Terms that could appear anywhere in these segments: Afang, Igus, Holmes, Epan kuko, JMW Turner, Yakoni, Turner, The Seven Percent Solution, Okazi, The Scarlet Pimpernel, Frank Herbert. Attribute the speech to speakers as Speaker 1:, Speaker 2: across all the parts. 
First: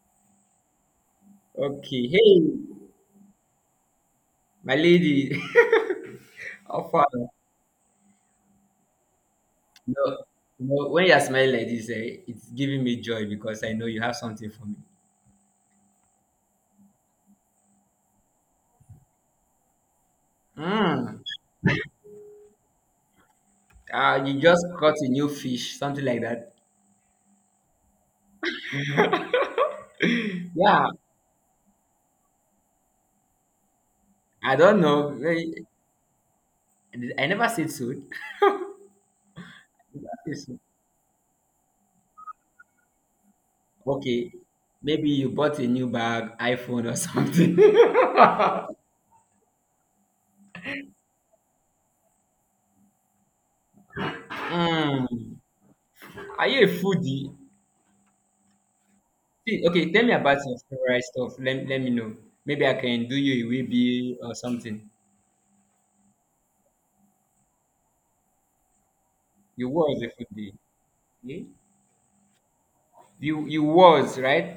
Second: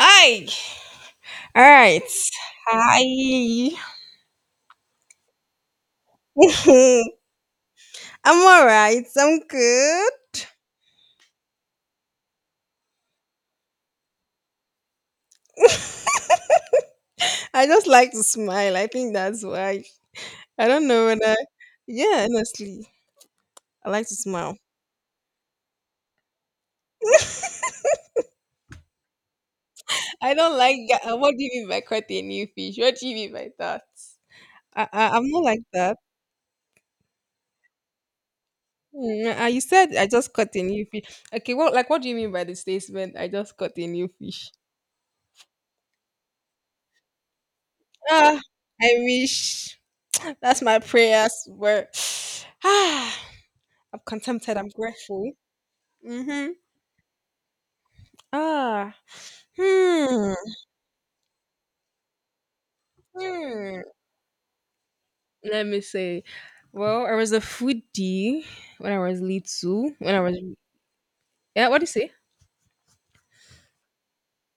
Speaker 1: Hi. All right.
Speaker 2: Okay, hey,
Speaker 1: Hi.
Speaker 2: my lady, how far?
Speaker 1: I'm all right. I'm good.
Speaker 2: No, no, when you're smiling like this, it's giving me joy because I know you have something for me.
Speaker 1: I just like to smile. I think that's why. I don't know
Speaker 2: Mm.
Speaker 1: whether. Yeah, honestly, I like to
Speaker 2: You
Speaker 1: smile.
Speaker 2: just caught a new fish, something like that.
Speaker 1: I don't like.
Speaker 2: Yeah,
Speaker 1: What do you mean by caught a new fish? What do you mean by that?
Speaker 2: I don't
Speaker 1: I, I
Speaker 2: know.
Speaker 1: I'm not like that.
Speaker 2: I never said so.
Speaker 1: You said I
Speaker 2: Never
Speaker 1: just
Speaker 2: said
Speaker 1: caught
Speaker 2: so.
Speaker 1: a new fish. Okay, what like what do you mean by the statement? I just caught a new
Speaker 2: Okay,
Speaker 1: fish.
Speaker 2: maybe you bought a new bag, iPhone or something.
Speaker 1: Ah, I wish. That's my prayers were. Ah. I'm contented. I'm grateful.
Speaker 2: Mm. Are
Speaker 1: Mm-hmm.
Speaker 2: you a foodie?
Speaker 1: Ah.
Speaker 2: See, okay, tell me
Speaker 1: Hmm.
Speaker 2: about your favorite stuff. Let me know. Maybe I can do you a
Speaker 1: Hmm.
Speaker 2: wee or something.
Speaker 1: Let me say. Well, I was a foodie when I was
Speaker 2: You
Speaker 1: little.
Speaker 2: was a
Speaker 1: When I was
Speaker 2: foodie. Okay.
Speaker 1: yeah, what do you say?
Speaker 2: You was right.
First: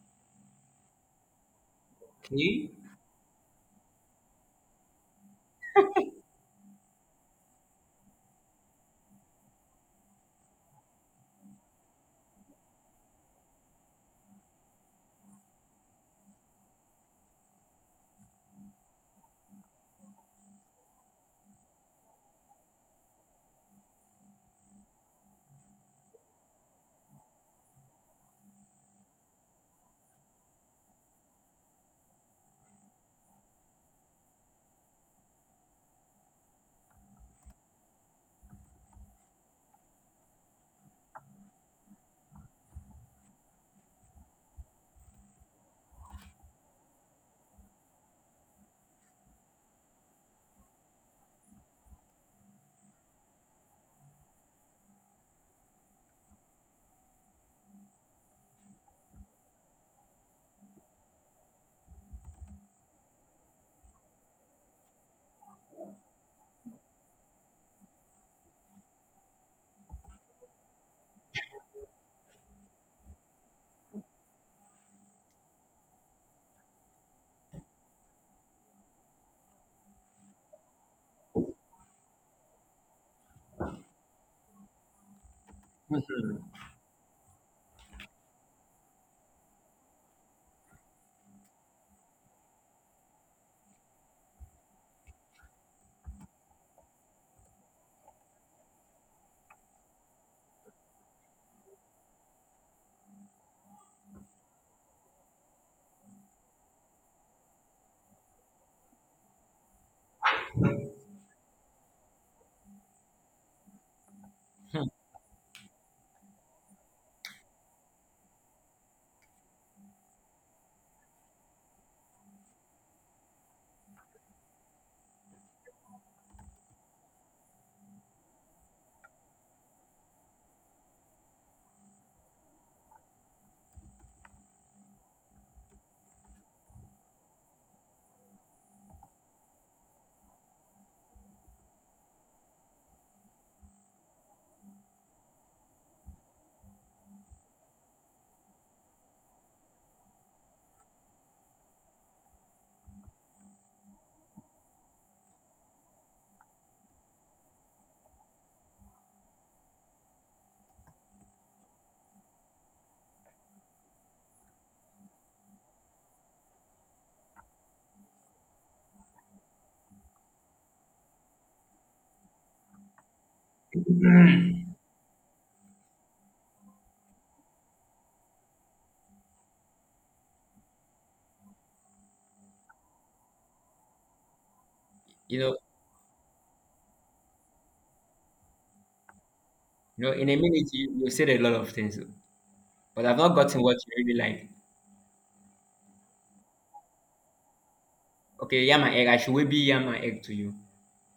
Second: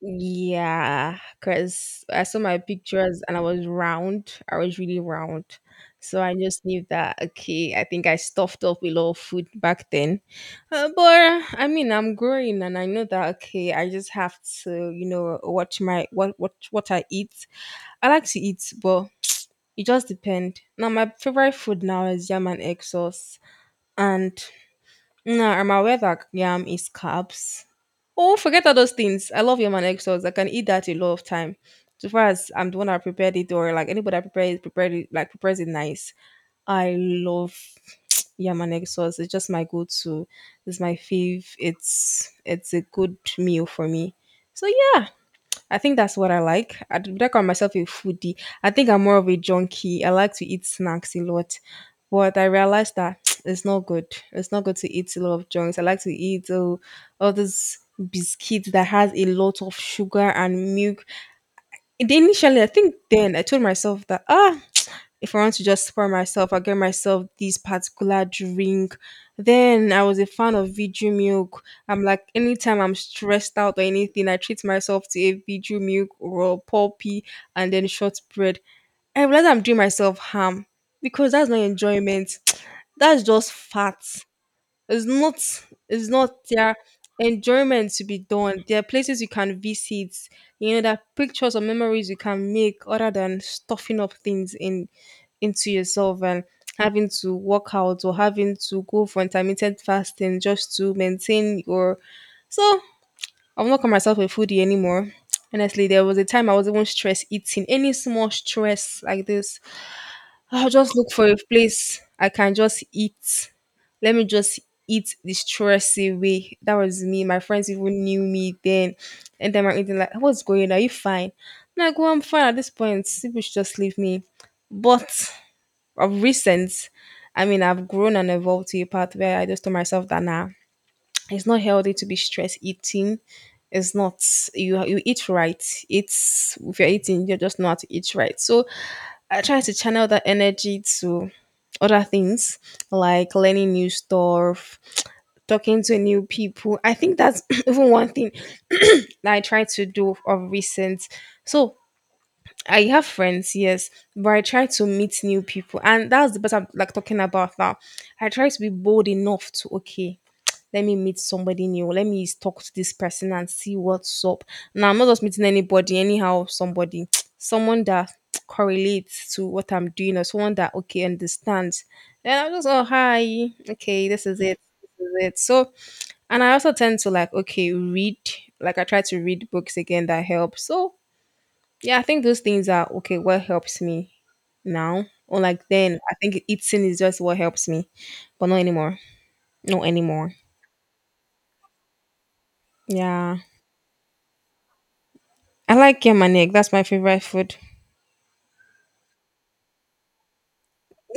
Speaker 1: Yeah, because I saw my
Speaker 2: Okay.
Speaker 1: pictures and I was round. I was really round. So I just knew that, okay, I think I stuffed up a lot of food back then. But I mean, I'm growing and I know that, okay, I just have to, you know, watch my, what I eat. I like to eat, but it just depend. Now my favorite food now is yam and egg sauce, and now I'm aware that yam is carbs. Oh, forget all those things. I love yam and egg sauce. I can eat that a lot of time. So far as I'm the one that prepared it, or like anybody that prepared it, prepares it nice. I love yam and egg sauce. It's just my go-to. It's my fave. It's a good meal for me. So yeah, I think that's what I like. I would not call myself a foodie. I think I'm more of a junkie. I like to eat snacks a lot. But I realized that it's not good. It's not good to eat a lot of junks. I like to eat all these biscuits that has a lot of sugar and milk. And initially, I think then I told myself that, ah, if I want to just spoil myself, I get myself this particular drink. Then I was a fan of Viju milk. I'm like, anytime I'm stressed out or anything, I treat myself to a Viju milk or a pulpy and then shortbread. I realize I'm doing myself harm because that's not enjoyment. That's just fat. It's not it's not
Speaker 2: Mhm.
Speaker 1: their enjoyment to be done. There are places you can visit, there are pictures or memories you can make other than stuffing up things in into yourself and having to work out or having to go for intermittent fasting just to maintain your so I've not called myself a foodie anymore. Honestly, there was a time I was even stress eating. Any small stress like this, I'll just look for a place I can just eat. Let me just eat the stress away. That was me. My friends even knew me then. And then my eating like, what's going on? Are you fine? I'm like, well, I'm fine at this point. People should just leave me. But of recent, I mean, I've grown and evolved to a path where I just told myself that nah, it's not healthy to be stress eating. It's not you eat right. It's if you're eating, you're just not eat right. So I try to channel that energy to other things like learning new stuff, talking to new people. I think that's even one thing that I try to do of recent. So I have friends, yes, but I try to meet new people, and that's the part I'm like talking about now. I try to be bold enough to okay, let me meet somebody new. Let me talk to this person and see what's up. Now I'm not just meeting anybody, anyhow, somebody, someone that correlates to what I'm doing or someone that okay understands. Then I'm just oh hi, okay, this is it. This is it. So and I also tend to like okay, read. Like I try to read books again that help. So yeah, I think those things are okay, what helps me now.
Speaker 2: you
Speaker 1: Or
Speaker 2: know,
Speaker 1: like then I think eating is just what helps me. But not anymore. Not
Speaker 2: in
Speaker 1: anymore.
Speaker 2: a minute you said a lot of things, but I've not
Speaker 1: Yeah.
Speaker 2: gotten what you really like.
Speaker 1: I like yam and egg. That's my favorite food.
Speaker 2: Okay, yam and egg. I should maybe yam and egg to you.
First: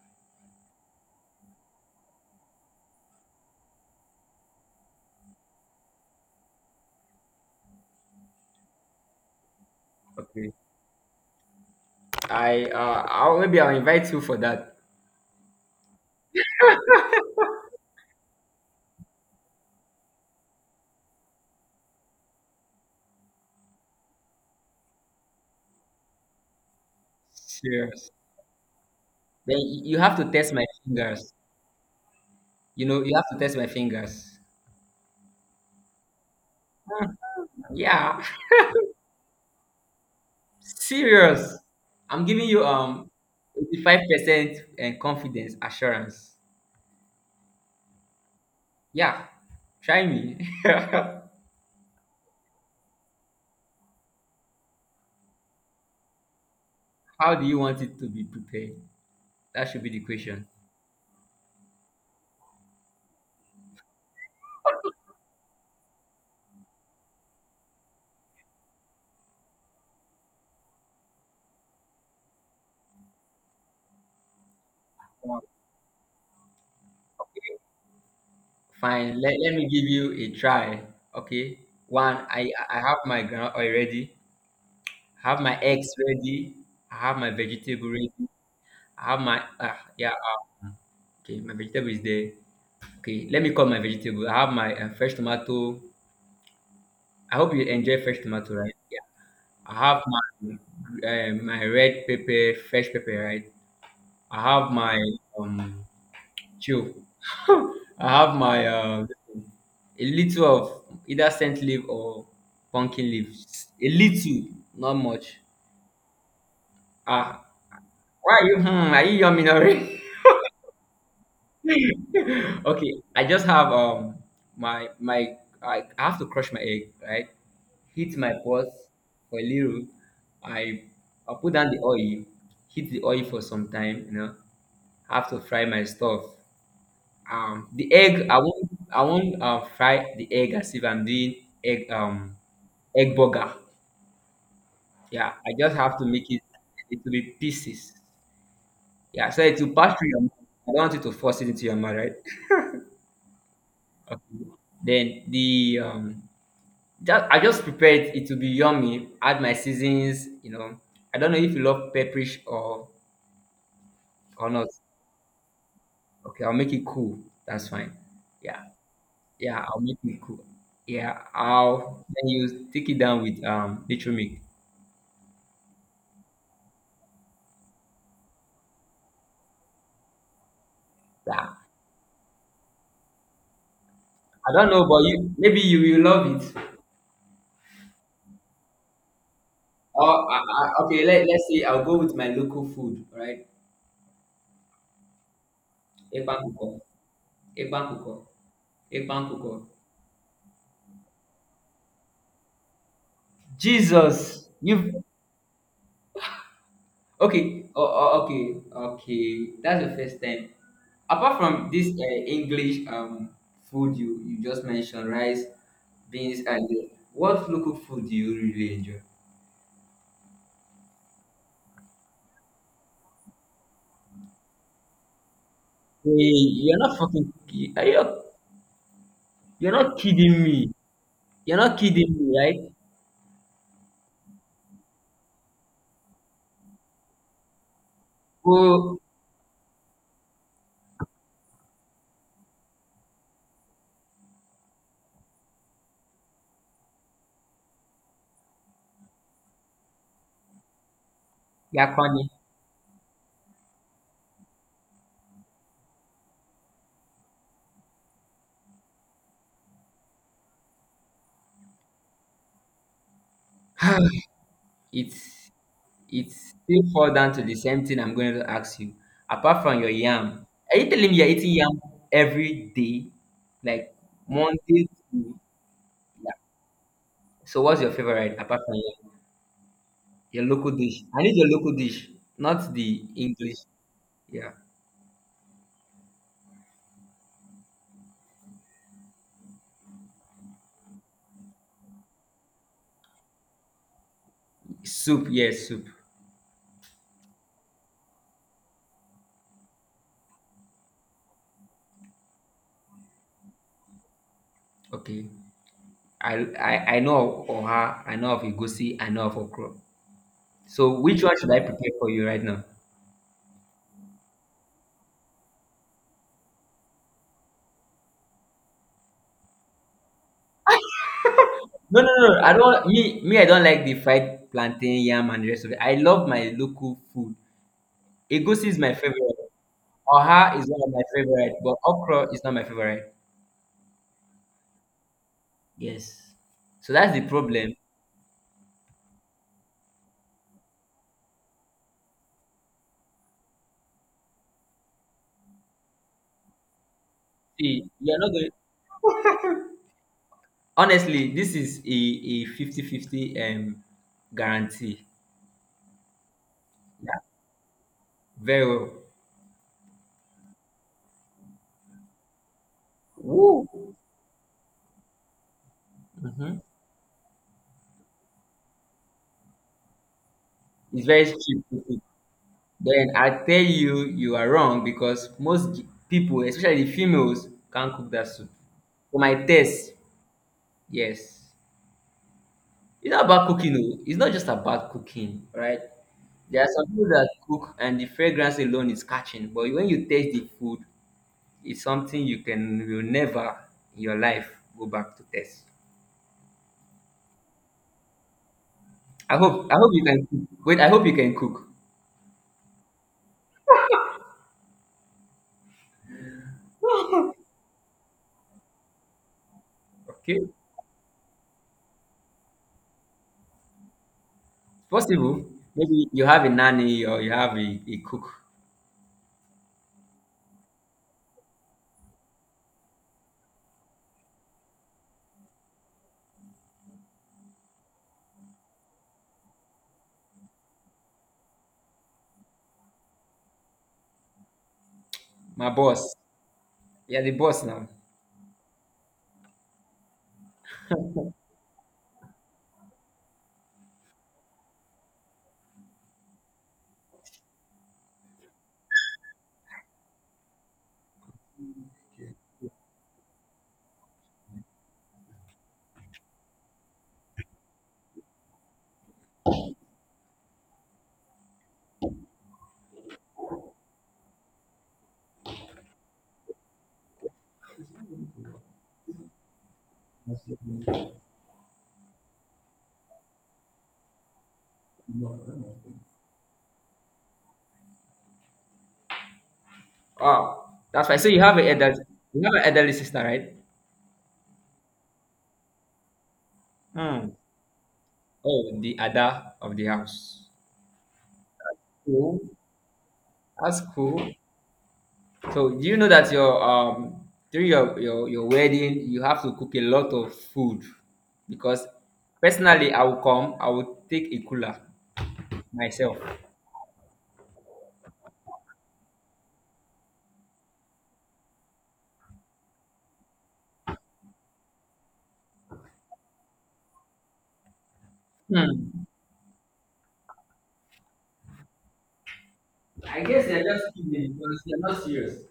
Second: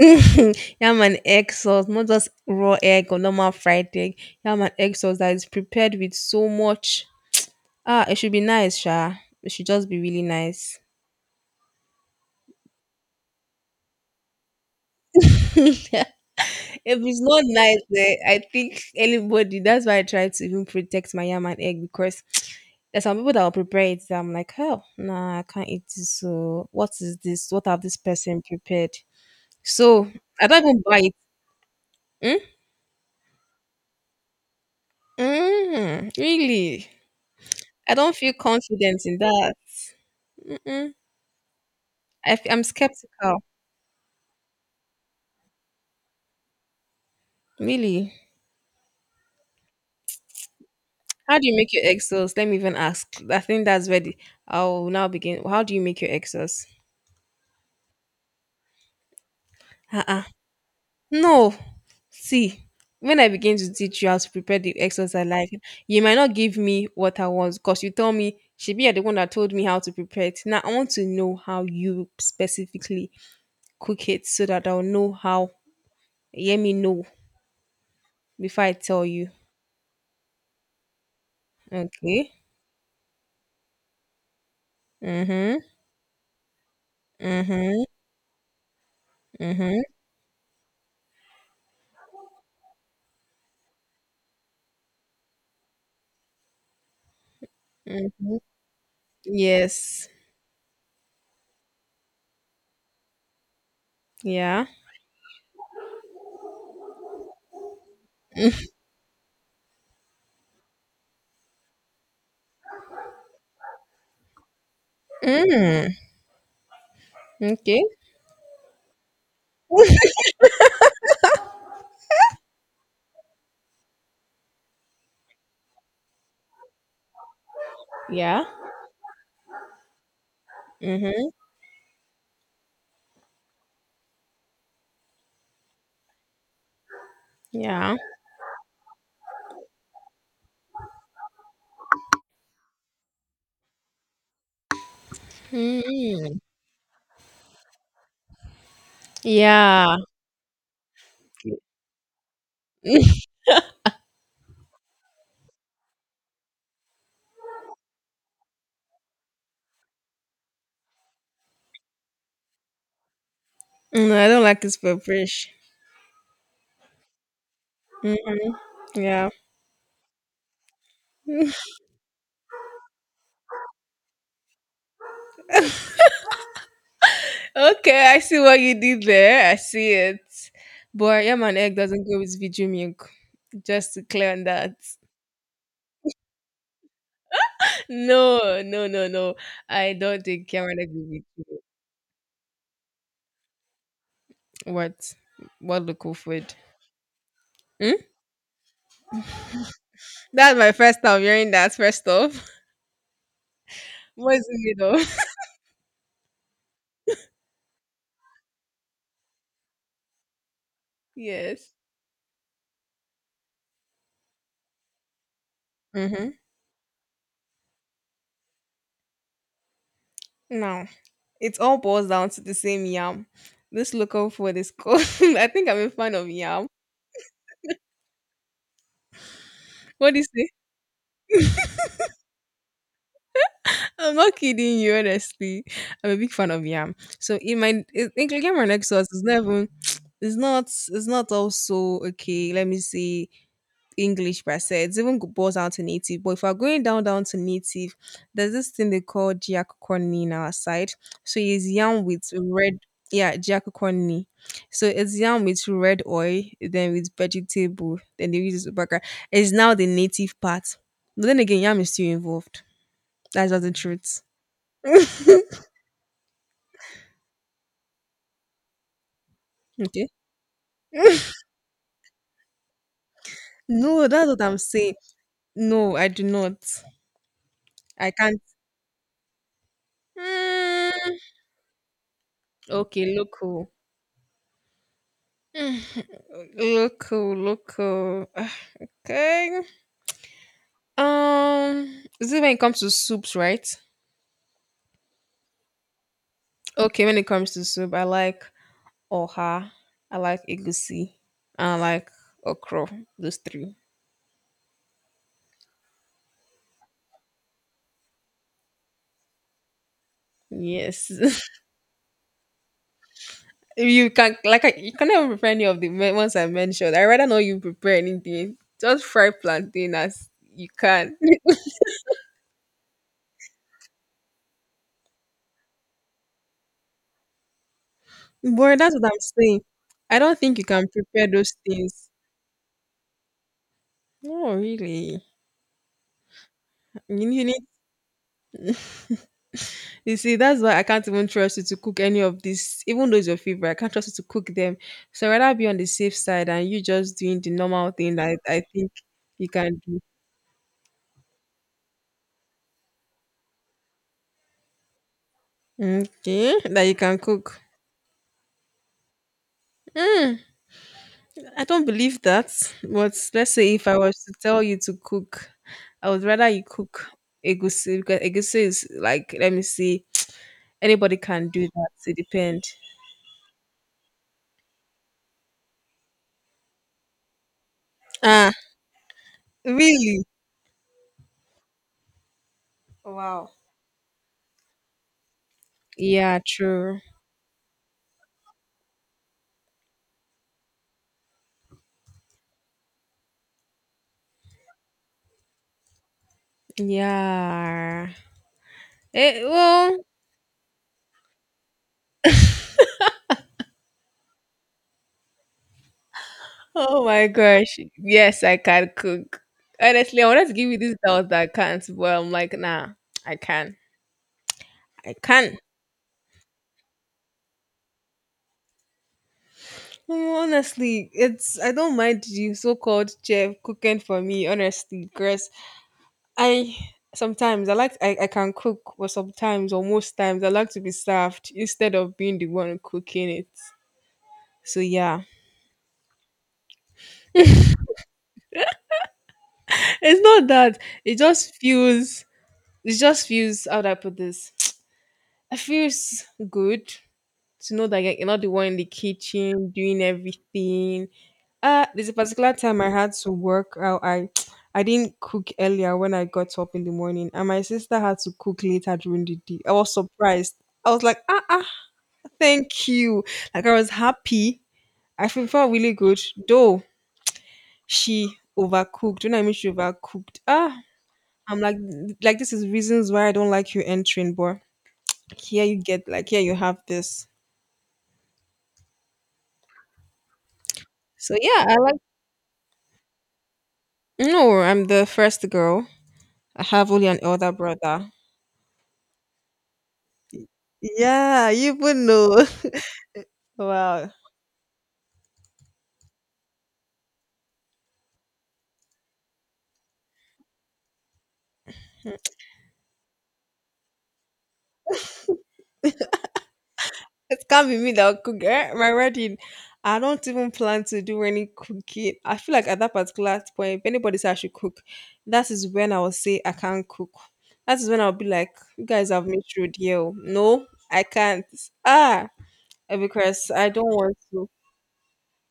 Speaker 1: Yam and egg sauce, not just raw egg or normal fried egg. Yam and egg sauce that is prepared with so much. Ah, it should be nice, Sha. It should just be really
Speaker 2: Okay.
Speaker 1: nice.
Speaker 2: I'll maybe I'll invite you for that.
Speaker 1: If it's not nice, eh, I think anybody. That's why I try to even protect my yam and egg because there's some people that will prepare it. That I'm like, oh, nah, I can't eat this. So what is this? What have this
Speaker 2: Serious.
Speaker 1: person prepared?
Speaker 2: Then you
Speaker 1: So
Speaker 2: have to
Speaker 1: I
Speaker 2: test
Speaker 1: don't
Speaker 2: my
Speaker 1: even buy it.
Speaker 2: fingers.
Speaker 1: Mm?
Speaker 2: You have to test my fingers.
Speaker 1: Mm, really? I don't
Speaker 2: Yeah.
Speaker 1: feel confident in that. Mm-mm.
Speaker 2: Serious. I'm giving
Speaker 1: I'm
Speaker 2: you
Speaker 1: skeptical.
Speaker 2: 85% and confidence assurance.
Speaker 1: Really?
Speaker 2: Yeah, try me.
Speaker 1: How do you make your egg sauce? Let me even ask. I think that's where the, I'll now begin. How do you make your egg sauce?
Speaker 2: How do you want it to be prepared? That should be the
Speaker 1: Uh-uh.
Speaker 2: question.
Speaker 1: No. See, when I begin to teach you how to prepare the egg sauce I like, you might not give me what I want because you told me she be the one that told me how to prepare it. Now I want to know how you specifically cook it so that I'll know how. Let me know before I tell
Speaker 2: Fine,
Speaker 1: you.
Speaker 2: let me give you a try. Okay. One,
Speaker 1: Okay.
Speaker 2: I have my ground already. I have
Speaker 1: Mm-hmm.
Speaker 2: my eggs ready. I have my
Speaker 1: Mhm,
Speaker 2: vegetable ready. I have my,
Speaker 1: mhm,
Speaker 2: yeah, okay, my vegetable is there. Okay, let me call my vegetable. I have my fresh tomato. I hope you enjoy fresh
Speaker 1: mhm.
Speaker 2: tomato, right? Yeah. I have
Speaker 1: Yes.
Speaker 2: my, my red pepper, fresh pepper, right? I
Speaker 1: Yeah.
Speaker 2: have my, um, Chill. I have my a little of either scent leaf or pumpkin leaves. A little, not much.
Speaker 1: Mm,
Speaker 2: Ah,
Speaker 1: okay.
Speaker 2: why are you? Are you yummy already? Okay, I have to crush my egg, right. Heat my
Speaker 1: Yeah.
Speaker 2: pot for a little. I
Speaker 1: Mhm.
Speaker 2: I put down the oil. Heat the oil for some time. I have to fry my stuff. The
Speaker 1: Yeah.
Speaker 2: egg, I won't fry the egg as if I'm doing egg, egg burger. Yeah, I just have to make
Speaker 1: Mm.
Speaker 2: it. It will be pieces. Yeah, so it will
Speaker 1: Yeah.
Speaker 2: pass through your mouth. I don't want you to force it into your mouth, right? Okay, then the just I just prepared it to be yummy. Add my seasons. I don't know if you love pepperish or
Speaker 1: No, I don't
Speaker 2: or
Speaker 1: like
Speaker 2: not.
Speaker 1: his purplish.
Speaker 2: Okay, I'll make it cool. That's fine.
Speaker 1: Mm,
Speaker 2: Yeah.
Speaker 1: yeah.
Speaker 2: Yeah, I'll make it cool. Yeah, I'll then you take it down with nature milk.
Speaker 1: Okay, I see what you did there. I see it. But yam
Speaker 2: Yeah,
Speaker 1: and egg doesn't go with video milk. Just to clear on
Speaker 2: I don't
Speaker 1: that.
Speaker 2: know, but you maybe you will love it.
Speaker 1: No, no, no, no. I don't
Speaker 2: Oh,
Speaker 1: think yam and egg will
Speaker 2: okay.
Speaker 1: be
Speaker 2: Let's say I'll go with my local food. Right,
Speaker 1: What? What local
Speaker 2: Epan
Speaker 1: food?
Speaker 2: kuko, Epan kuko, Epan kuko.
Speaker 1: That's my first time hearing that, first off. What is
Speaker 2: Jesus,
Speaker 1: it though?
Speaker 2: you okay. Oh, oh, okay, okay. That's the first time. Apart from
Speaker 1: Yes.
Speaker 2: this English food you just mentioned, rice,
Speaker 1: Mm-hmm.
Speaker 2: beans, and what local food do you really enjoy?
Speaker 1: Now, it all boils down to the same yam. This local food is called. I think I'm a
Speaker 2: Hey,
Speaker 1: fan of yam.
Speaker 2: you're not fucking are you, you're not
Speaker 1: What do you
Speaker 2: kidding
Speaker 1: say?
Speaker 2: me. You're not kidding me, right?
Speaker 1: I'm not kidding you, honestly. I'm a big fan of yam. So in my including my next
Speaker 2: Oh,
Speaker 1: sauce, it's not even. It's not. It's not also okay. Let me see. English per se. It's even boils down to native. But if we're going down to native, there's this thing they call giacoconi in our side. So it's yam
Speaker 2: Yakoni.
Speaker 1: with red yeah, giacoconi. So it's yam with red oil, then with vegetable, then they use it background. It's now the native part. But then again, yam is still involved. That's just the truth.
Speaker 2: it's it's still fall down to the same thing I'm going to ask you. Apart from your
Speaker 1: Okay.
Speaker 2: yam, are you telling me you're eating yam every day, like
Speaker 1: No, that's what I'm
Speaker 2: Monday
Speaker 1: saying.
Speaker 2: to.
Speaker 1: No, I do
Speaker 2: Yeah.
Speaker 1: not.
Speaker 2: So what's your
Speaker 1: I
Speaker 2: favorite
Speaker 1: can't.
Speaker 2: apart from yam? Your local dish.
Speaker 1: Mm,
Speaker 2: I need your local dish, not the
Speaker 1: okay,
Speaker 2: English.
Speaker 1: local.
Speaker 2: Yeah,
Speaker 1: Local. Ah, okay. Is it when it comes to soups, right?
Speaker 2: soup. Yes, soup.
Speaker 1: Okay, when it comes to soup, I like oha, I like egusi, and I like okra. Those three.
Speaker 2: Okay. I I, I know of oha. I know of egusi. I know of okra. So
Speaker 1: Yes.
Speaker 2: which one should I prepare for you right now?
Speaker 1: If you can like I, you not even prepare any of the ones I mentioned. I rather not you prepare anything. Just fry plantain as you can.
Speaker 2: No, no, no. I don't me me. I don't like the fried plantain, yam, and the rest of it. I love my local food. Egusi
Speaker 1: Boy,
Speaker 2: is my
Speaker 1: that's what I'm
Speaker 2: favorite.
Speaker 1: saying. I don't
Speaker 2: Oha
Speaker 1: think you
Speaker 2: is one
Speaker 1: can
Speaker 2: of my
Speaker 1: prepare those
Speaker 2: favorite, but
Speaker 1: things.
Speaker 2: okra is not my favorite.
Speaker 1: No, really.
Speaker 2: Yes. So that's the
Speaker 1: You need
Speaker 2: problem.
Speaker 1: You see, that's why I can't even trust you to cook any of this, even though it's your favorite. I can't trust you to cook them. So I'd rather be on the safe side and you just doing the
Speaker 2: See,
Speaker 1: normal thing
Speaker 2: you're not
Speaker 1: that I think you
Speaker 2: going.
Speaker 1: can do.
Speaker 2: Honestly, this is a fifty-fifty guarantee.
Speaker 1: Okay, that you can
Speaker 2: Yeah,
Speaker 1: cook.
Speaker 2: very well.
Speaker 1: Mm, I don't believe that. But let's
Speaker 2: Woo.
Speaker 1: say if I was to tell you to cook, I would rather
Speaker 2: Hmm.
Speaker 1: you cook egusi because egusi is like, let me see,
Speaker 2: It's
Speaker 1: anybody
Speaker 2: very
Speaker 1: can do
Speaker 2: cheap.
Speaker 1: that. It depends.
Speaker 2: Then I tell you, you are wrong because most people, especially the females, can't cook that soup.
Speaker 1: Ah,
Speaker 2: For my taste,
Speaker 1: really?
Speaker 2: yes. It's not about
Speaker 1: Wow.
Speaker 2: cooking, though. It's not just about cooking, right?
Speaker 1: Yeah,
Speaker 2: There are some
Speaker 1: true.
Speaker 2: people that cook and the fragrance alone is catching, but when you taste the food, it's something you can will never in your life go back to taste.
Speaker 1: Yeah.
Speaker 2: I
Speaker 1: Eh,
Speaker 2: hope I hope
Speaker 1: well,
Speaker 2: you can cook. Wait, I hope you can cook.
Speaker 1: oh my gosh. Yes, I can cook. Honestly, I
Speaker 2: Okay?
Speaker 1: wanted to give you this doubt that I can't, but I'm like, nah, I can. I
Speaker 2: Possible.
Speaker 1: can.
Speaker 2: Maybe you have a nanny or you have a cook.
Speaker 1: Mm, honestly, it's I don't mind the so-called chef cooking for me, honestly, because I sometimes I like I can cook, but sometimes or most times I like to be served instead of being the one cooking it. So yeah.
Speaker 2: My boss. Yeah, the boss now.
Speaker 1: It's not that. It just feels it just feels how do I put this? It feels good to know that like, you're not the one in the kitchen doing everything. There's a particular time I had to work. I I didn't cook earlier when I got up in the morning, and my sister had to cook later during the day. I was surprised. I was like, ah, thank you. Like I was happy. I feel felt really good, though she overcooked. When I mean she overcooked, ah, I'm like this is reasons why I don't like you entering, but here you get, like here you have this.
Speaker 2: Wow, that's right. So
Speaker 1: So
Speaker 2: you have
Speaker 1: yeah, I like
Speaker 2: an elderly sister, right?
Speaker 1: No, I'm the first girl. I have only an
Speaker 2: Hmm.
Speaker 1: elder brother.
Speaker 2: Oh, the ada of the house.
Speaker 1: Yeah, you even
Speaker 2: Cool.
Speaker 1: know.
Speaker 2: That's
Speaker 1: Wow.
Speaker 2: cool. So do you know that your during your wedding you have to cook a lot of food because personally I will come, I will take a cooler myself.
Speaker 1: It can't be me that will cook eh? My wedding. I don't even plan to do any cooking. I feel like at that particular point, if anybody says I should cook, that is when I will say I can't cook. That is when I'll be like, you
Speaker 2: Hmm.
Speaker 1: guys have made sure, deal. No, I can't. Ah, eh,
Speaker 2: I guess
Speaker 1: because
Speaker 2: they're
Speaker 1: I don't
Speaker 2: just
Speaker 1: want
Speaker 2: kidding
Speaker 1: to.
Speaker 2: because they're not serious.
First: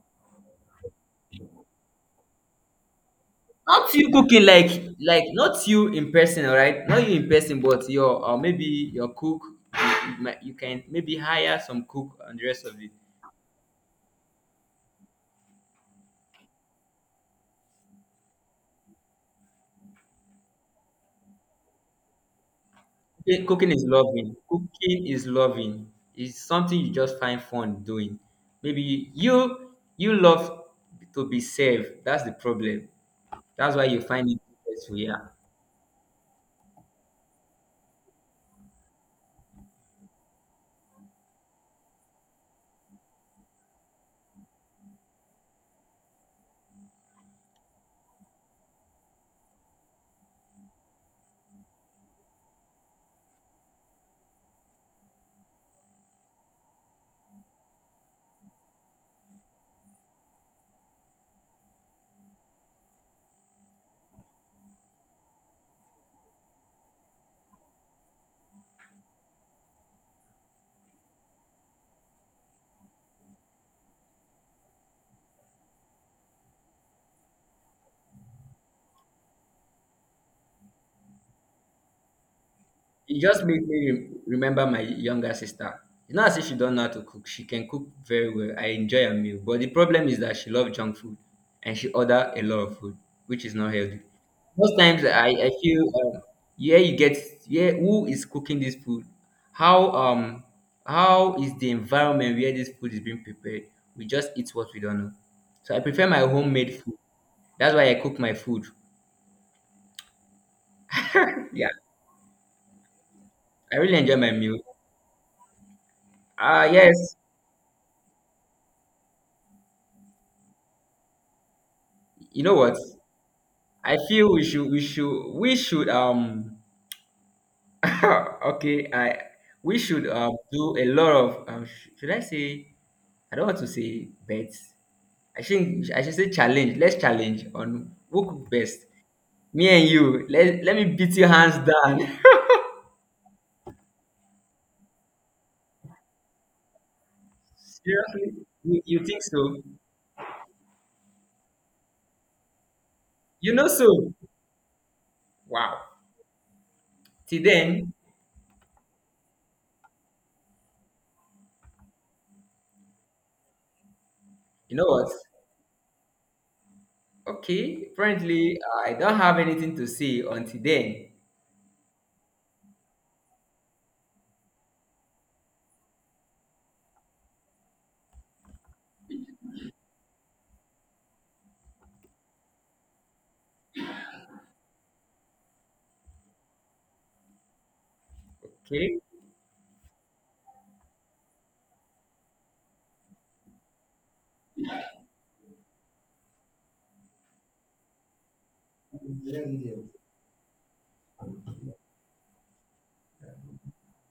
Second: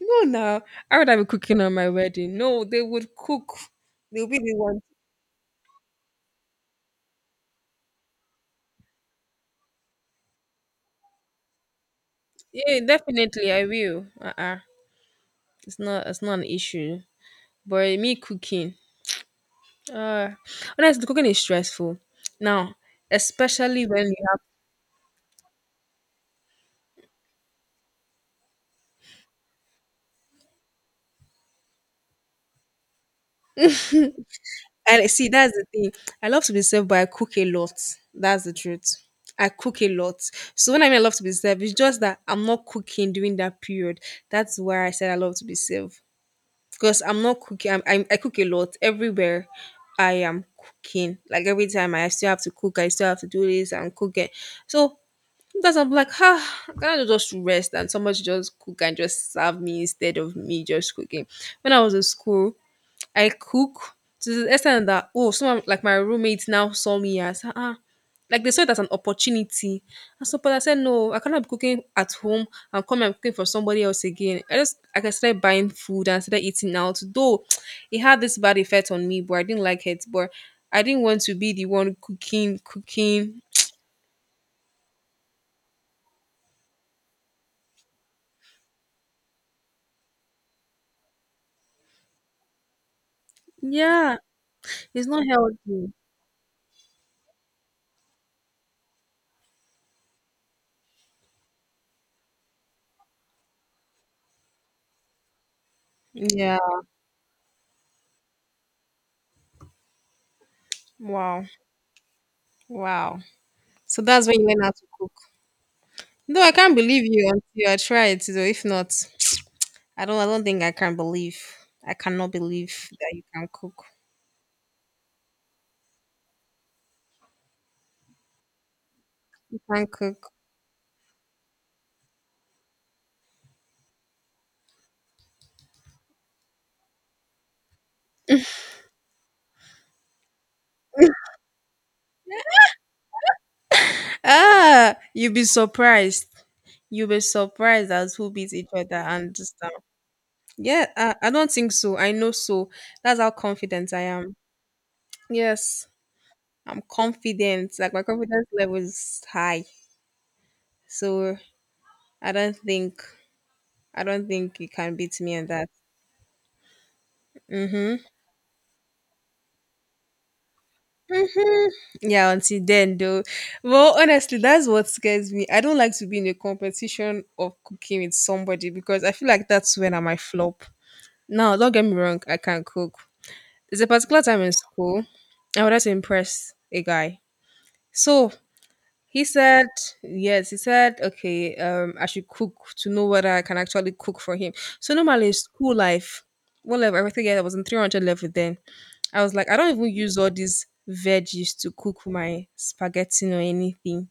Speaker 1: No, now I would have been cooking on my wedding. No, they would cook.
Speaker 2: Not you
Speaker 1: They'll be
Speaker 2: cooking,
Speaker 1: the
Speaker 2: like
Speaker 1: one.
Speaker 2: like not you in person, all right, not you in person, but your, or maybe your cook. You can maybe hire some cook and the rest of
Speaker 1: Yeah,
Speaker 2: it.
Speaker 1: definitely I will. Uh-uh. It's not an issue. But me cooking. Uh Honestly cooking is stressful. Now,
Speaker 2: Okay, cooking is
Speaker 1: especially when you
Speaker 2: loving.
Speaker 1: have,
Speaker 2: Cooking is loving. It's something you just find fun doing. Maybe you love to be served. That's the problem. That's why you find it stressful.
Speaker 1: and
Speaker 2: Yeah.
Speaker 1: see that's the thing. I love to be served but I cook a lot. That's the truth. I cook a lot. So when I mean I love to be served, it's just that I'm not cooking during that period. That's where I said I love to be served. Because I'm not cooking. I cook a lot everywhere. I am cooking. Like every time I still have to cook, I still have to do this and cook it. So because I'm like, ah, can I just rest and somebody should just cook and just serve me instead of me just cooking? When I was in school, I cook to the extent that oh, someone like my roommates now saw me as ah, ah," like they saw it as an opportunity. And so, but I said no, I cannot be cooking at home and come and cooking for somebody else again. I just like I started buying food and started eating out. Though it had this bad effect on me, but I didn't like it. But I didn't want to be the one cooking,
Speaker 2: It
Speaker 1: cooking.
Speaker 2: just made me remember my younger sister. It's not as if she don't know how to cook. She can cook very well. I enjoy her meal. But the problem is that she loves junk food and she order a lot of food, which is not healthy.
Speaker 1: Yeah,
Speaker 2: Most times
Speaker 1: it's not
Speaker 2: I feel
Speaker 1: healthy.
Speaker 2: yeah, you get. Yeah, who is cooking this food? How um how is the environment where this food is being prepared? We just eat what we don't know. So I prefer my
Speaker 1: Yeah.
Speaker 2: homemade food. That's why I cook my food.
Speaker 1: Wow.
Speaker 2: Yeah,
Speaker 1: Wow.
Speaker 2: I really
Speaker 1: So
Speaker 2: enjoy
Speaker 1: that's
Speaker 2: my
Speaker 1: when you
Speaker 2: meal.
Speaker 1: learn how to cook. No, I
Speaker 2: Ah
Speaker 1: can't believe
Speaker 2: yes,
Speaker 1: you until I try it. So if not, I don't. I don't think I can believe. I cannot
Speaker 2: you know what?
Speaker 1: believe that you can cook.
Speaker 2: I feel we should we should we should okay I
Speaker 1: You
Speaker 2: we
Speaker 1: can
Speaker 2: should
Speaker 1: cook.
Speaker 2: do a lot of should I say, I don't want to say bets, I think I should say challenge. Let's challenge on who cook best, me and you. Let me beat you hands down.
Speaker 1: Ah, you'll be surprised. You'll be surprised as who
Speaker 2: Seriously,
Speaker 1: beats each
Speaker 2: you,
Speaker 1: other
Speaker 2: you think
Speaker 1: and just
Speaker 2: so.
Speaker 1: stuff. Yeah, I don't think so. I know so. That's how
Speaker 2: You know
Speaker 1: confident I
Speaker 2: so.
Speaker 1: am.
Speaker 2: Wow,
Speaker 1: Yes, I'm
Speaker 2: till
Speaker 1: confident. Like
Speaker 2: then.
Speaker 1: my confidence level is high. So I don't think I don't think you
Speaker 2: You know
Speaker 1: can
Speaker 2: what?
Speaker 1: beat me on that.
Speaker 2: Okay,
Speaker 1: Mhm.
Speaker 2: apparently I don't have anything to say until then.
Speaker 1: Mhm. Yeah, until then though. Well, honestly, that's what scares me. I don't like to be in a competition of cooking with somebody because I feel like that's when I might flop. Now, don't get me wrong, I can cook. There's a particular time in school I wanted to impress a guy. So
Speaker 2: Okay,
Speaker 1: he said, yes, he said, okay, I should cook to know whether I can actually cook for him. So normally in school life, what level? I think I was in 300 level then. I was like, I don't even use all these veggies to cook my spaghetti or anything.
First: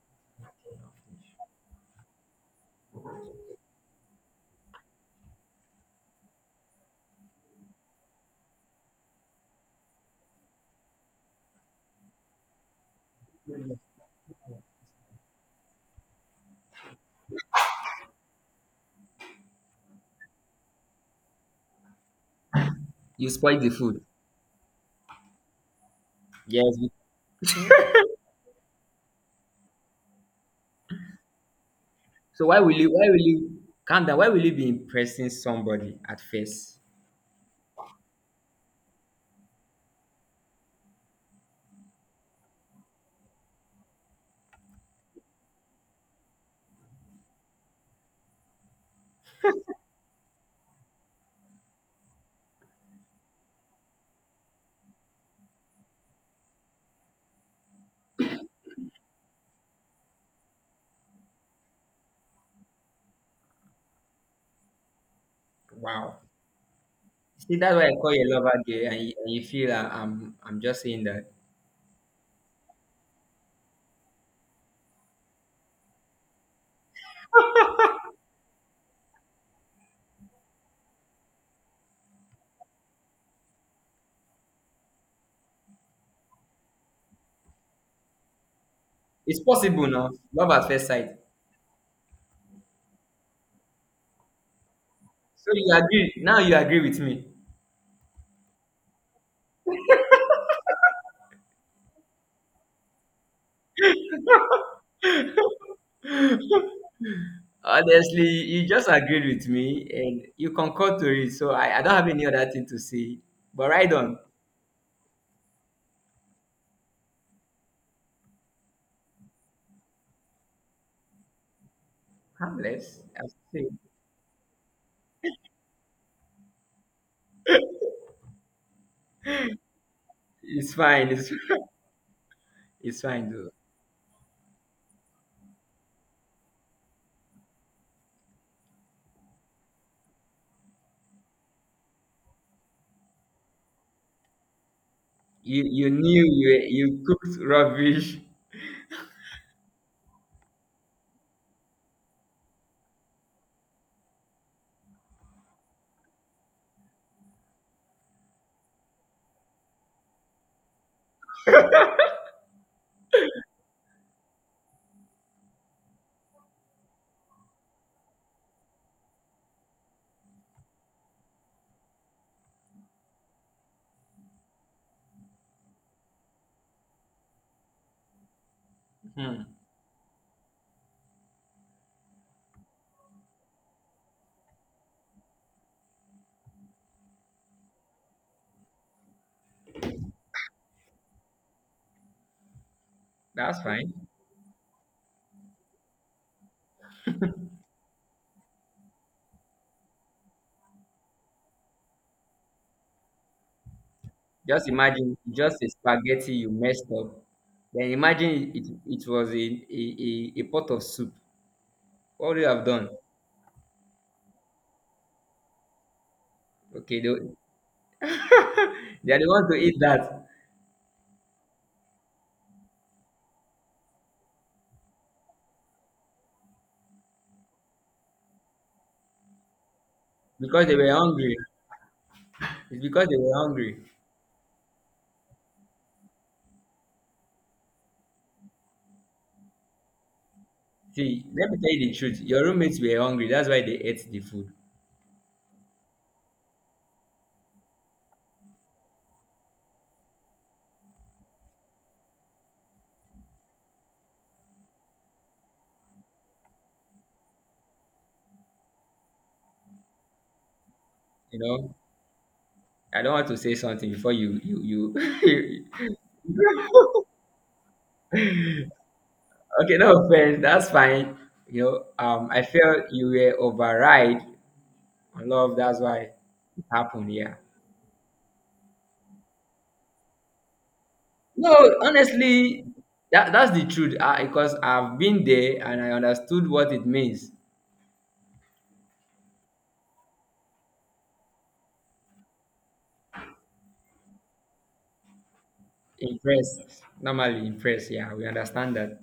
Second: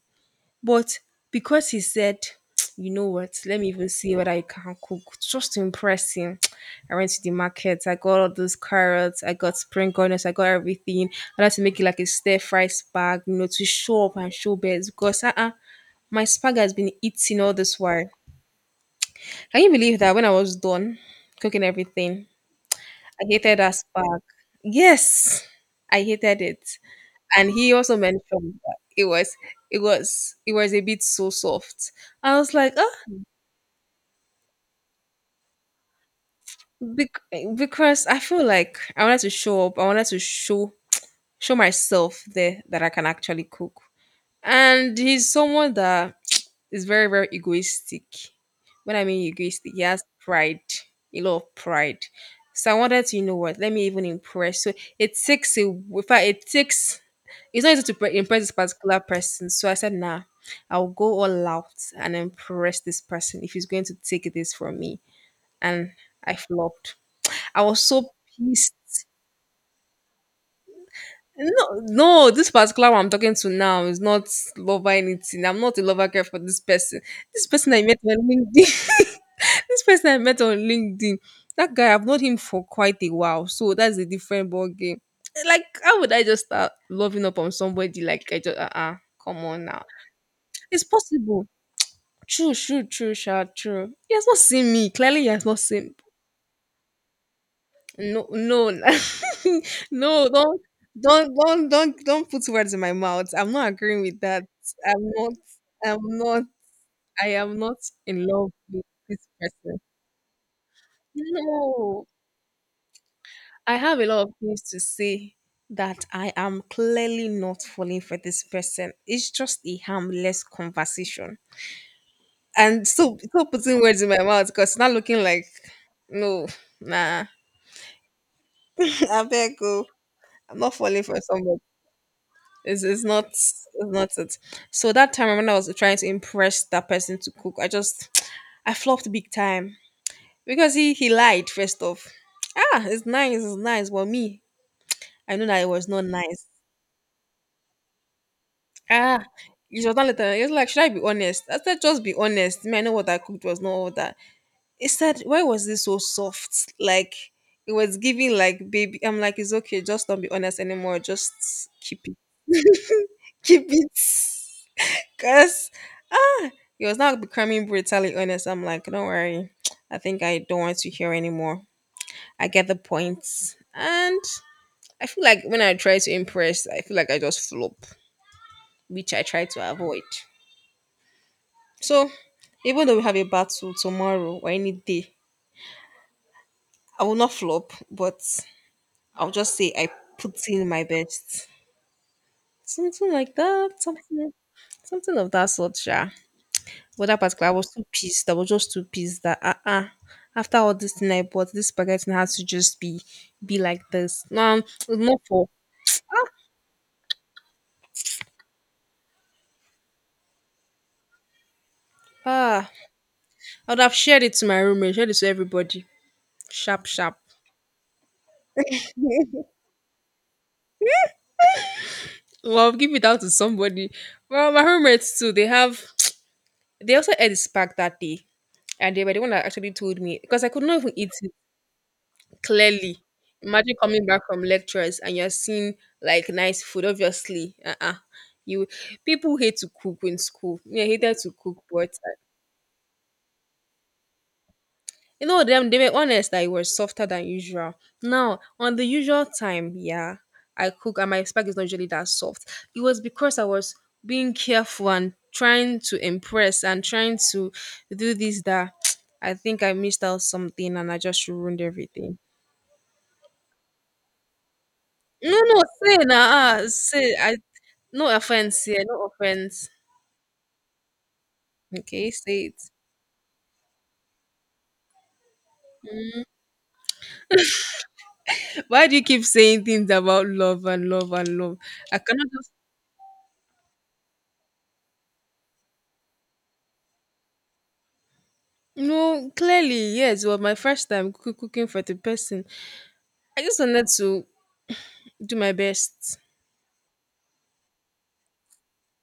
Speaker 1: But because he said, you know what, let me even see whether I can cook, just to impress him. I went to the market, I got all those carrots, I got spring onions, I got everything. I had to make it like a stir fry spag, you know, to show up and show best because uh-uh, my spag has been eating all this while. Can you believe that when I was done cooking everything, I
Speaker 2: you
Speaker 1: hated
Speaker 2: spoil the
Speaker 1: that
Speaker 2: food.
Speaker 1: spag? Yes, I hated
Speaker 2: Yes.
Speaker 1: it, and he also mentioned that it was it was a bit so soft. I
Speaker 2: So
Speaker 1: was
Speaker 2: why will
Speaker 1: like,
Speaker 2: you
Speaker 1: oh,
Speaker 2: why will you calm down? Why will you be impressing somebody at first?
Speaker 1: bec- because I feel like I wanted to show up. I wanted to show myself there that I can actually cook. And he's someone that is very egoistic. When I mean egoistic, he has pride, a lot of pride. So I wanted to, you know what? Let me even impress. So it takes a, in fact, it's not easy to impress this particular person. So I said, nah, I'll go all out and impress this person if he's going to take this from me. And
Speaker 2: Wow.
Speaker 1: I flopped.
Speaker 2: See,
Speaker 1: I
Speaker 2: that's
Speaker 1: was
Speaker 2: why I
Speaker 1: so
Speaker 2: call you a lover gay,
Speaker 1: pissed.
Speaker 2: and you feel I'm just saying that.
Speaker 1: No, no, this particular one I'm talking to now is not lover anything. I'm not a lover girl for this person. This person I met on LinkedIn. this person I met on LinkedIn. That guy, I've known him for quite a while. So that's a different ball game. Like, how would I just start loving up on somebody? Like, I just, uh, come
Speaker 2: It's
Speaker 1: on now.
Speaker 2: possible now. Love at
Speaker 1: It's
Speaker 2: first sight.
Speaker 1: possible. True, true, true, sure, true. He has not seen me. Clearly, he has
Speaker 2: So
Speaker 1: not
Speaker 2: you
Speaker 1: seen.
Speaker 2: agree. Now you agree with me.
Speaker 1: No, no, no. Don't put words in my mouth. I'm not agreeing with that. I'm not. I'm not. I am not in
Speaker 2: Honestly,
Speaker 1: love
Speaker 2: you
Speaker 1: with
Speaker 2: just
Speaker 1: this
Speaker 2: agreed with
Speaker 1: person.
Speaker 2: me and you concur to it. So I don't
Speaker 1: No,
Speaker 2: have any other thing to say. But
Speaker 1: I
Speaker 2: right
Speaker 1: have a
Speaker 2: on.
Speaker 1: lot of things to say that I am clearly not falling for this person. It's just a harmless conversation. And
Speaker 2: Harmless,
Speaker 1: so,
Speaker 2: I
Speaker 1: stop
Speaker 2: say.
Speaker 1: putting words in my mouth because it's not looking like no, nah. I beg go. I'm not
Speaker 2: It's
Speaker 1: falling
Speaker 2: fine.
Speaker 1: for
Speaker 2: It's,
Speaker 1: somebody.
Speaker 2: it's fine though.
Speaker 1: It's not it. So that time when I was trying to impress that person to cook, I just I flopped big time. Because he lied first off. Ah, it's nice, it's nice. But me, I know that
Speaker 2: You
Speaker 1: it was
Speaker 2: you
Speaker 1: not
Speaker 2: knew
Speaker 1: nice.
Speaker 2: you cooked rubbish.
Speaker 1: Ah, it was not later. He was like, should I be honest? I said, just be honest. Me, I know what I cooked was not all that. He said, why was this so soft? Like it was giving like baby. I'm like, it's okay. Just don't be honest anymore. Just keep it, keep it. Cause ah, it was not becoming brutally honest. I'm like, don't worry. I think I don't want to hear anymore. I get the points, and I feel like when I try to impress, I feel like I just flop, which I
Speaker 2: Hmm,
Speaker 1: try to avoid. So even though we have a battle tomorrow or any day, I will not flop, but I'll just say I put in my best, something like
Speaker 2: that's
Speaker 1: that,
Speaker 2: fine.
Speaker 1: something, something of that sort, sha. But that particular I was too pissed. I was just too pissed that ah uh-uh, after all this thing I bought, this spaghetti now has to just be like this. No,
Speaker 2: Just
Speaker 1: it's
Speaker 2: imagine
Speaker 1: not for
Speaker 2: just a spaghetti you messed up. Then imagine, it was a pot of soup. What would you have
Speaker 1: ah.
Speaker 2: done?
Speaker 1: I would have shared it to my roommate, shared it to everybody. Sharp,
Speaker 2: Okay, they,
Speaker 1: sharp.
Speaker 2: they are the ones to eat that
Speaker 1: Well, give it out to somebody. Well, my roommates too. They have. They also ate the spark that day, and they were the one that actually told me because I could
Speaker 2: because they
Speaker 1: not
Speaker 2: were
Speaker 1: even eat it.
Speaker 2: hungry. It's
Speaker 1: Clearly.
Speaker 2: because they were
Speaker 1: Imagine
Speaker 2: hungry.
Speaker 1: coming back from lectures and you're seeing like nice food. Obviously, uh-uh. You people hate to cook in school. Yeah, hated
Speaker 2: See,
Speaker 1: to
Speaker 2: let me
Speaker 1: cook,
Speaker 2: tell you
Speaker 1: but
Speaker 2: the truth. Your roommates were hungry. That's why they ate the food.
Speaker 1: you know them. They were honest that it was softer than usual. Now on the usual time, yeah, I cook and my spag is not usually that soft. It was because I was being careful and trying to impress and trying to do this that. I think I missed out something and I just
Speaker 2: You
Speaker 1: ruined
Speaker 2: know,
Speaker 1: everything.
Speaker 2: I don't want to say something before you you
Speaker 1: No, no, say nah, ah,
Speaker 2: you.
Speaker 1: say I. No offense
Speaker 2: You,
Speaker 1: here, no offense.
Speaker 2: okay, no offense. That's fine. You know,
Speaker 1: Okay,
Speaker 2: I
Speaker 1: say it.
Speaker 2: felt you were override on love. That's why it happened. Yeah.
Speaker 1: Why do you keep saying things about love and love and
Speaker 2: No,
Speaker 1: love? I cannot just
Speaker 2: honestly, that's the truth. Because I've been there and I understood what it means.
Speaker 1: no, clearly, yes, well, my first time cooking for the person. I just wanted to do my best.
Speaker 2: Impressed. Normally impressed, yeah. We understand that.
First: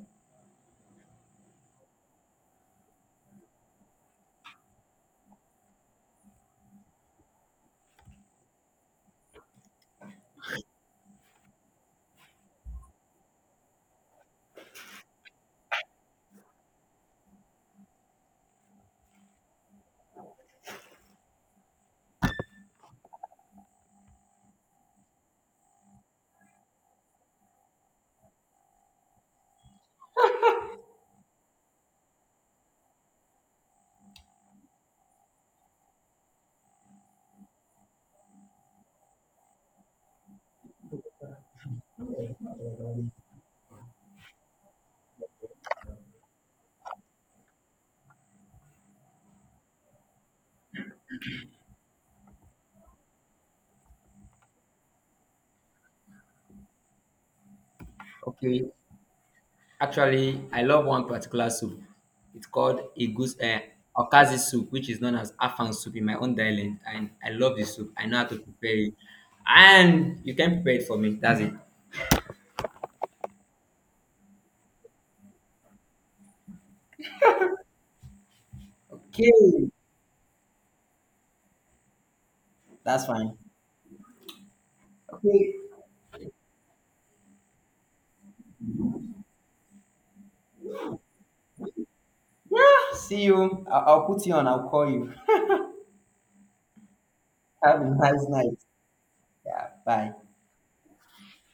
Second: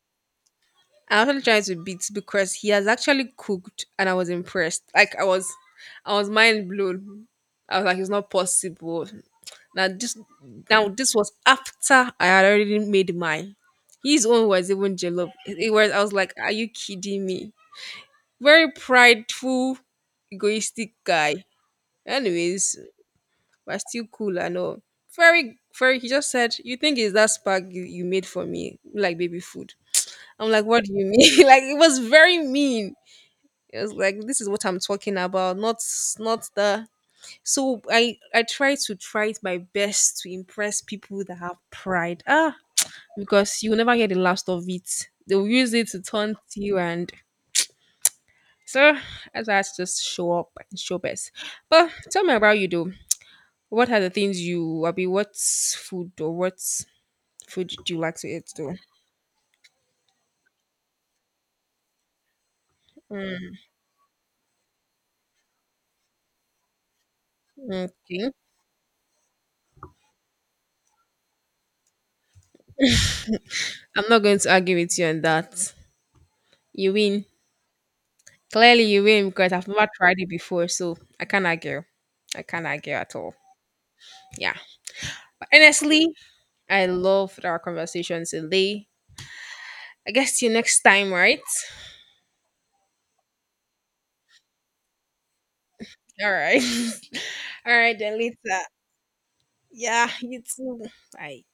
Speaker 1: I actually tried to beat because he has actually cooked and I was impressed. Like I was mind blown. I was like, it's not possible. Now this now this was after I had already made mine. His own was even jollof. It was I was like, are you kidding me? Very prideful, egoistic guy. Anyways, but still cool and all. Very, very. He just said, "You think it's that spark you made for me, like baby food?" I'm like, "What do you mean?" like it was very mean. It was like, "This is what I'm talking about, not the." So I try to try my best to impress people that have pride. Ah, because you will never get the last of it. They'll use it to taunt you, and so as that's just show up and show best. But tell me about you though. What are the things you, I mean what food or what food do you like to eat
Speaker 2: Okay.
Speaker 1: though?
Speaker 2: Actually, I love one particular soup. It's called Igus
Speaker 1: Mm,
Speaker 2: Okazi soup, which is known as Afang soup in my own dialect. And I love this soup. I know how
Speaker 1: okay.
Speaker 2: to prepare it. And you can prepare it for me. That's it.
Speaker 1: I'm not going to argue with you on that. You win. Clearly you win because I've
Speaker 2: Okay.
Speaker 1: never tried it before, so I can't argue. I can't argue
Speaker 2: That's
Speaker 1: at all.
Speaker 2: fine.
Speaker 1: Yeah. But
Speaker 2: Okay.
Speaker 1: honestly, I loved our conversations today. I guess see you next time, right?
Speaker 2: Yeah. See you. I'll put you on. I'll call you.
Speaker 1: All right. all
Speaker 2: Have a
Speaker 1: right, then
Speaker 2: nice
Speaker 1: later.
Speaker 2: night. Yeah.
Speaker 1: Yeah,
Speaker 2: Bye.
Speaker 1: you too. Bye.